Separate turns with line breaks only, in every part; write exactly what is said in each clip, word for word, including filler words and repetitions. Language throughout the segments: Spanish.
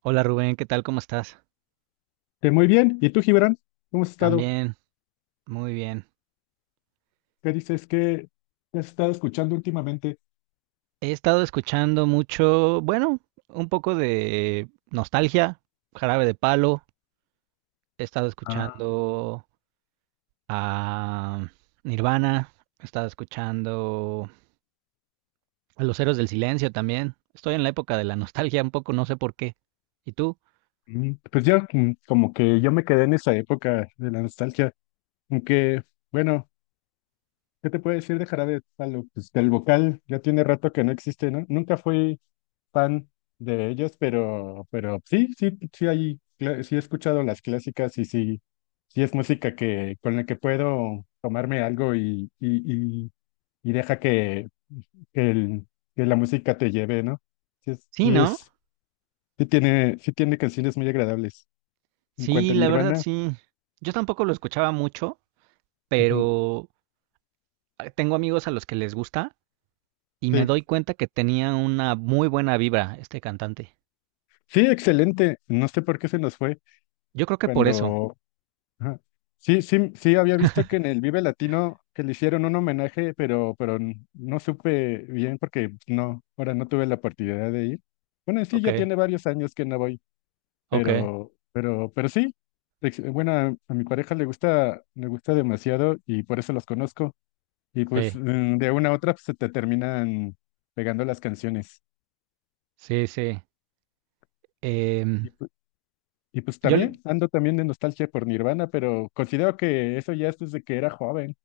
Hola Rubén, ¿qué tal? ¿Cómo estás?
Eh, muy bien. ¿Y tú, Gibran? ¿Cómo has estado?
También, muy bien.
¿Qué dices? ¿Qué has estado escuchando últimamente?
He estado escuchando mucho, bueno, un poco de nostalgia, Jarabe de Palo, he estado escuchando a Nirvana, he estado escuchando a Los Héroes del Silencio también. Estoy en la época de la nostalgia un poco, no sé por qué. ¿Y tú?
Mm, Pues yo mm, como que yo me quedé en esa época de la nostalgia. Aunque, bueno, ¿qué te puedo decir de Jarabe de Palo? Pues del vocal ya tiene rato que no existe, ¿no? Nunca fui fan de ellos, pero, pero sí, sí, sí hay, cla- sí he escuchado las clásicas y sí, sí es música que, con la que puedo tomarme algo y, y, y y deja que que, el- que la música te lleve, ¿no? Sí, es,
Sí,
sí,
¿no?
es, sí tiene, sí tiene canciones muy agradables. En cuanto
Sí,
a
la verdad
Nirvana,
sí. Yo tampoco lo escuchaba mucho,
ujú,
pero eh, tengo amigos a los que les gusta. Y me
sí,
doy cuenta que tenía una muy buena vibra este cantante.
sí, excelente. No sé por qué se nos fue
Yo creo que por eso.
cuando... ajá. Sí, sí, sí, había visto que en el Vive Latino que le hicieron un homenaje, pero, pero n- no supe bien porque no, ahora no tuve la oportunidad de ir. Bueno, sí, ya
Okay,
tiene varios años que no voy,
okay,
pero, pero, pero sí. ex- Bueno, a a mi pareja le gusta, le gusta demasiado y por eso los conozco. Y pues
sí,
mm, de una a otra pues, se te terminan pegando las canciones.
sí, sí. Em,
Y, pu- y pues
yo le...
también ando también de nostalgia por Nirvana, pero considero que eso ya es desde que era joven.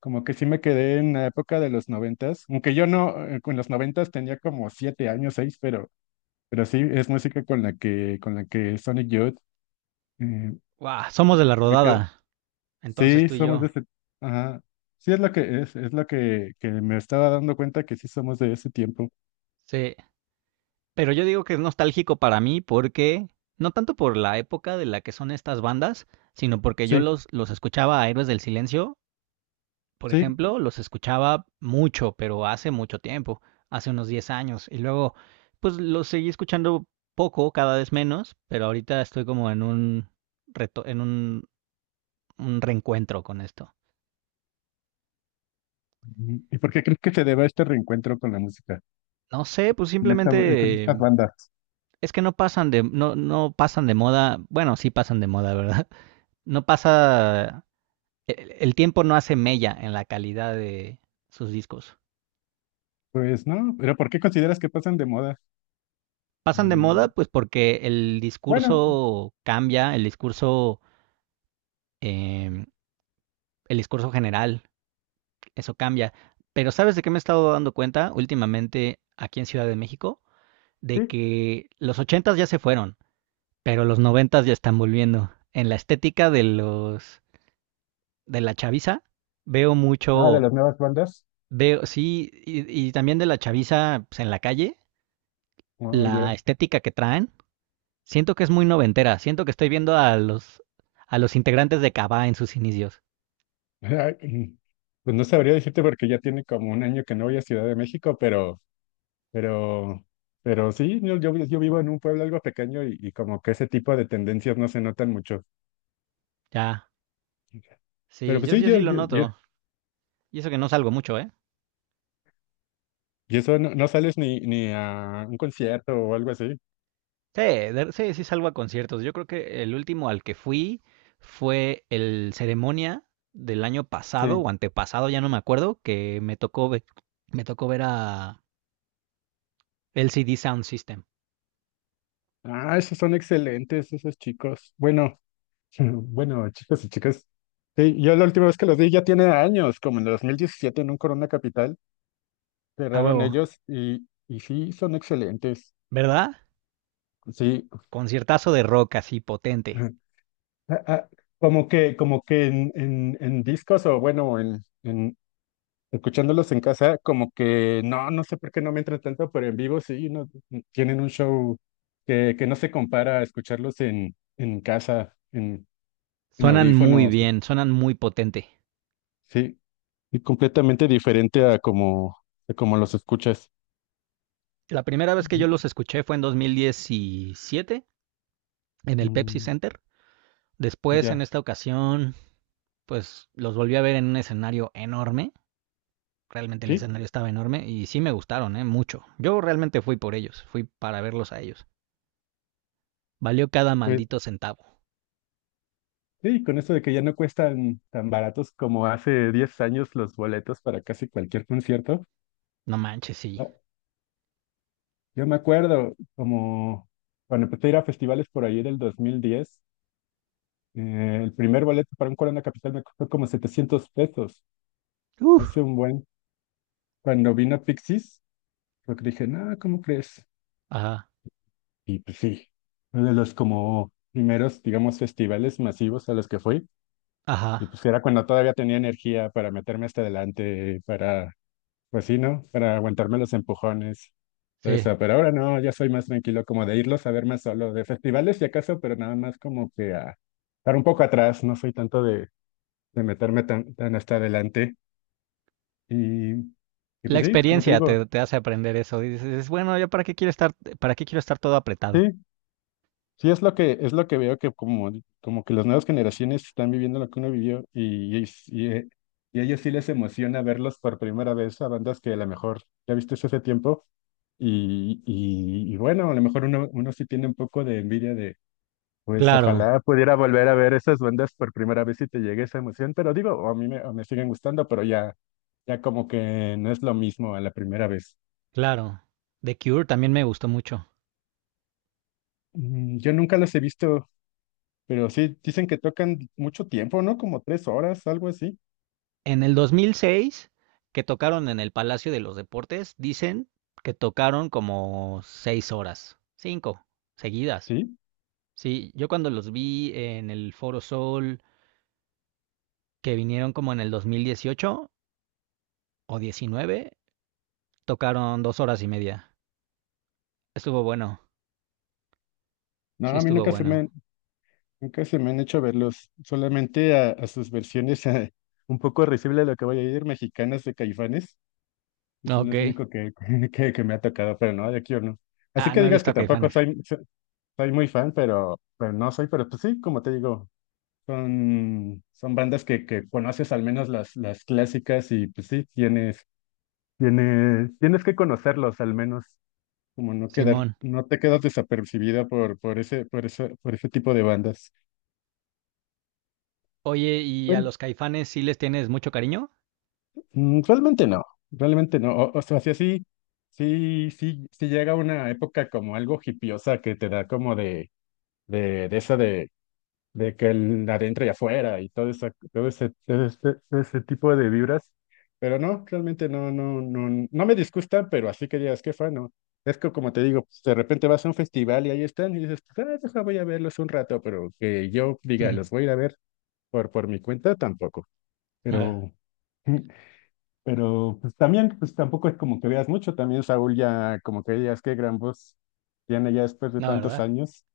Como que sí me quedé en la época de los noventas, aunque yo no, eh, con los noventas tenía como siete años, seis, pero, pero sí es música con la que, con la que Sonic Youth eh,
¡Guau! Somos de la
me queda.
rodada, entonces
Sí,
tú y
somos de
yo.
ese, ajá. Sí es lo que es, es lo que, que me estaba dando cuenta que sí somos de ese tiempo.
Sí, pero yo digo que es nostálgico para mí porque, no tanto por la época de la que son estas bandas, sino porque yo
Sí,
los, los escuchaba a Héroes del Silencio por
sí.
ejemplo, los escuchaba mucho, pero hace mucho tiempo, hace unos diez años. Y luego, pues los seguí escuchando poco, cada vez menos, pero ahorita estoy como en un reto, en un, un reencuentro con esto.
Mm, ¿Y por qué crees que se deba este reencuentro con la música,
No sé, pues
con esta, eh, con
simplemente
estas
eh,
bandas?
es que no pasan de, no, no pasan de moda. Bueno, sí pasan de moda, ¿verdad? No pasa, el, el tiempo no hace mella en la calidad de sus discos.
Pues no, pero ¿por qué consideras que pasan de moda?
Pasan de moda,
Mm,
pues porque el
Bueno,
discurso cambia, el discurso em, el discurso general, eso cambia. Pero ¿sabes de qué me he estado dando cuenta últimamente aquí en Ciudad de México? De
sí,
que los ochentas ya se fueron, pero los noventas ya están volviendo. En la estética de los de la chaviza veo
no, de
mucho,
las nuevas bandas.
veo sí y, y también de la chaviza pues, en la calle,
No,
la
yo,
estética que traen. Siento que es muy noventera. Siento que estoy viendo a los a los integrantes de Cava en sus inicios.
ay, mm, pues no sabría decirte porque ya tiene como un año que no voy a Ciudad de México, pero, pero, pero sí, yo, yo, yo vivo en un pueblo algo pequeño y, y como que ese tipo de tendencias no se notan mucho.
Ya,
Pero
sí,
pues
yo,
sí,
yo
yo,
sí lo
yo, yo,
noto. Y eso que no salgo mucho, ¿eh?
y eso no, no sales ni, ni a un concierto o algo así.
Sí, de- sí, sí salgo a conciertos. Yo creo que el último al que fui fue el ceremonia del año pasado o
Sí.
antepasado, ya no me acuerdo, que me tocó ver, me tocó ver a L C D Sound System.
Ah, esos son excelentes, esos chicos. Bueno, bueno, chicos y chicas. Sí, yo la última vez que los vi ya tiene años, como en el dos mil diecisiete en un Corona Capital,
A
cerraron
huevo,
ellos y, y sí, son excelentes.
¿verdad?
Sí.
Conciertazo de rock así potente.
Ajá. Ah, ah, como que, como que en, en, en discos o bueno, en, en escuchándolos en casa, como que no, no sé por qué no me entra tanto, pero en vivo sí, no, mm, tienen un show que, que no se compara a escucharlos en, en casa, en, en
Suenan muy
audífonos.
bien, suenan muy potente.
Sí, y completamente diferente a como, a como los escuchas.
La primera vez que yo
Ujú.
los escuché fue en dos mil diecisiete en el Pepsi
Mm,
Center. Después, en
ya,
esta ocasión, pues los volví a ver en un escenario enorme realmente el
sí,
escenario estaba enorme y sí me gustaron, ¿eh? Mucho. Yo realmente fui por ellos, fui para verlos a ellos. Valió cada
pues
maldito centavo.
sí, con eso de que ya no cuestan tan baratos como hace diez años los boletos para casi cualquier concierto.
No manches, sí.
Ah, yo me acuerdo como cuando empecé a ir a festivales por ahí del dos mil diez, eh, el primer boleto para un Corona Capital me costó como setecientos pesos.
Uf.
Hace un buen. Cuando vino Pixies, porque dije, no, ¿cómo crees?
Ajá,
Y pues sí, uno de los como primeros, digamos, festivales masivos a los que fui. Y
ajá,
pues era cuando todavía tenía energía para meterme hasta adelante, para, pues sí, ¿no? Para aguantarme los empujones, todo
sí.
eso. Pero ahora no, ya soy más tranquilo, como de irlos a ver más solo, de festivales si acaso, pero nada más como que a estar un poco atrás, no soy tanto de, de meterme tan, tan hasta adelante. Y, y
La
pues sí, como te
experiencia
digo,
te, te hace aprender eso. Dices, bueno, ¿yo para qué quiero estar, para qué quiero estar todo
sí,
apretado?
sí, es lo que, es lo que veo que como, como que las nuevas generaciones están viviendo lo que uno vivió y, y, y, eh, y a ellos sí les emociona verlos por primera vez a bandas que a lo mejor ya viste hace tiempo y, y, y bueno, a lo mejor uno, uno sí tiene un poco de envidia de, pues
Claro,
ojalá pudiera volver a ver esas bandas por primera vez y te llegue esa emoción, pero digo, a mí me, me siguen gustando, pero ya, ya como que no es lo mismo a la primera vez.
claro. The Cure también me gustó mucho.
Mm, Yo nunca los he visto. Pero sí, dicen que tocan mucho tiempo, ¿no? Como tres horas, algo así.
En el dos mil seis, que tocaron en el Palacio de los Deportes, dicen que tocaron como seis horas, cinco, seguidas.
Sí.
Sí, yo cuando los vi en el Foro Sol, que vinieron como en el dos mil dieciocho o diecinueve, tocaron dos horas y media. Estuvo bueno,
No,
sí
a mí
estuvo
nunca se me
bueno.
han, nunca se me han hecho verlos, solamente a, a sus versiones eh, un poco risible de lo que voy a ir, mexicanas de Caifanes. Son
Ok.
los únicos que, que, que me ha tocado, pero no, de aquí o no. Así
Ah,
que
no he
digas
visto
que
a
tampoco
Caifanes.
soy, so- soy muy fan, pero, pero no soy, pero pues sí, como te digo, son, son bandas que, que conoces al menos las, las clásicas y pues sí, tienes, tienes, tienes que conocerlos al menos. Como no quedar,
Simón.
no te quedas desapercibida por, por ese, por ese por ese tipo de bandas.
Oye, ¿y a
Bueno,
los Caifanes sí les tienes mucho cariño?
mm, realmente no, realmente no. O, o sea, sí, sí, sí, sí, sí llega una época como algo hipiosa que te da como de, de, de esa de de que el adentro y afuera y todo esa- todo ese, todo ese, todo ese tipo de vibras. Pero no, realmente no, no, no, no me disgusta, pero así que digas, qué fan, ¿no? Es que como te digo, pues, de repente vas a un festival y ahí están y dices, pues, ah, deja, voy a verlos un rato, pero que yo diga, los voy a ir a ver por, por mi cuenta, tampoco. Pero, pero pues también, pues tampoco es como que veas mucho, también Saúl ya como que digas, qué gran voz tiene ya después de
No,
tantos
¿verdad?
años,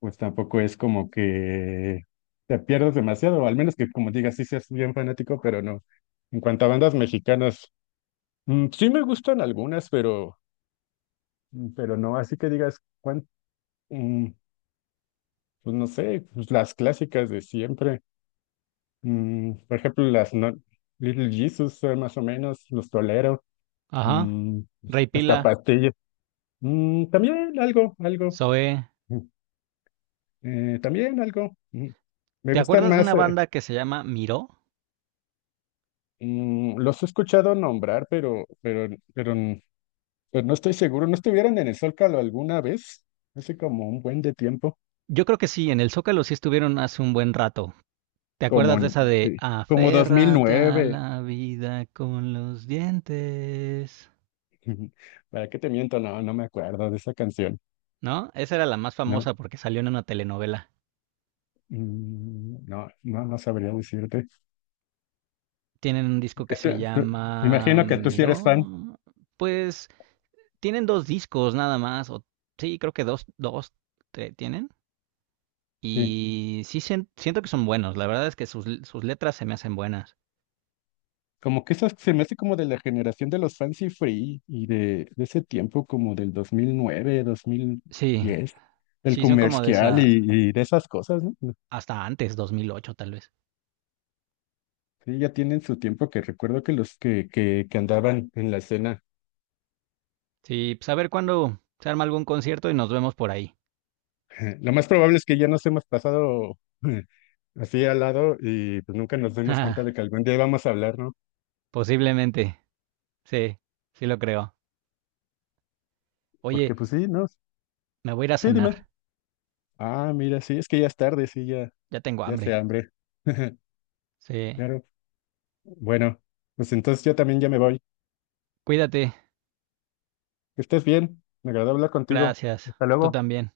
pues tampoco es como que te pierdas demasiado, o al menos que como digas, sí seas bien fanático, pero no. En cuanto a bandas mexicanas, mm, sí me gustan algunas, pero, mm, pero no, así que digas, cuán- mm, pues no sé, pues las clásicas de siempre. Mm, por ejemplo, las no- Little Jesus, eh, más o menos, los tolero,
Ajá.
mm,
Rey
hasta
Pila,
Pastillas. Mm, también algo, algo,
Zoé.
mm, eh, también algo. mm. Me
¿Te
gustan
acuerdas de
más.
una
Eh,
banda que se llama Miró?
Mm, los he escuchado nombrar, pero, pero, pero, n- pero no estoy seguro. ¿No estuvieron en el Zócalo alguna vez? Hace como un buen de tiempo,
Yo creo que sí, en el Zócalo sí estuvieron hace un buen rato. ¿Te
como
acuerdas de esa
en,
de
sí, como dos mil
aférrate a
nueve
la vida con los dientes?
¿Para qué te miento? No, no me acuerdo de esa canción.
¿No? Esa era la más
No,
famosa porque salió en una telenovela.
Mm, no, no, no sabría decirte.
Tienen un disco que se
¿Tú- tú- Me
llama
imagino que tú sí eres fan.
Miró. Pues tienen dos discos nada más. O, sí, creo que dos, dos tre- tienen.
Sí.
Y sí sien- siento que son buenos. La verdad es que sus, sus letras se me hacen buenas.
Como que esas se me hace como de la generación de los Fancy Free y de, de ese tiempo como del dos dos mil nueve dos mil
Sí,
diez del
sí, son como de
comercial
esa...
y, y de esas cosas, ¿no?
Hasta antes, dos mil ocho tal vez.
Sí, ya tienen su tiempo que recuerdo que los que, que, que andaban en la escena.
Sí, pues a ver cuándo se arma algún concierto y nos vemos por ahí.
Lo más probable es que ya nos hemos pasado así al lado y pues nunca nos dimos cuenta de que algún día vamos a hablar, ¿no?
Posiblemente. Sí, sí lo creo. Oye,
Porque pues sí, ¿no?
me voy a ir a
Sí, dime.
cenar.
Ah, mira, sí, es que ya es tarde, sí, ya,
Ya tengo
ya
hambre.
se hambre.
Sí.
Claro. Bueno, pues entonces yo también ya me voy.
Cuídate.
Que estés bien. Me agradó hablar contigo.
Gracias.
Hasta
Tú
luego.
también.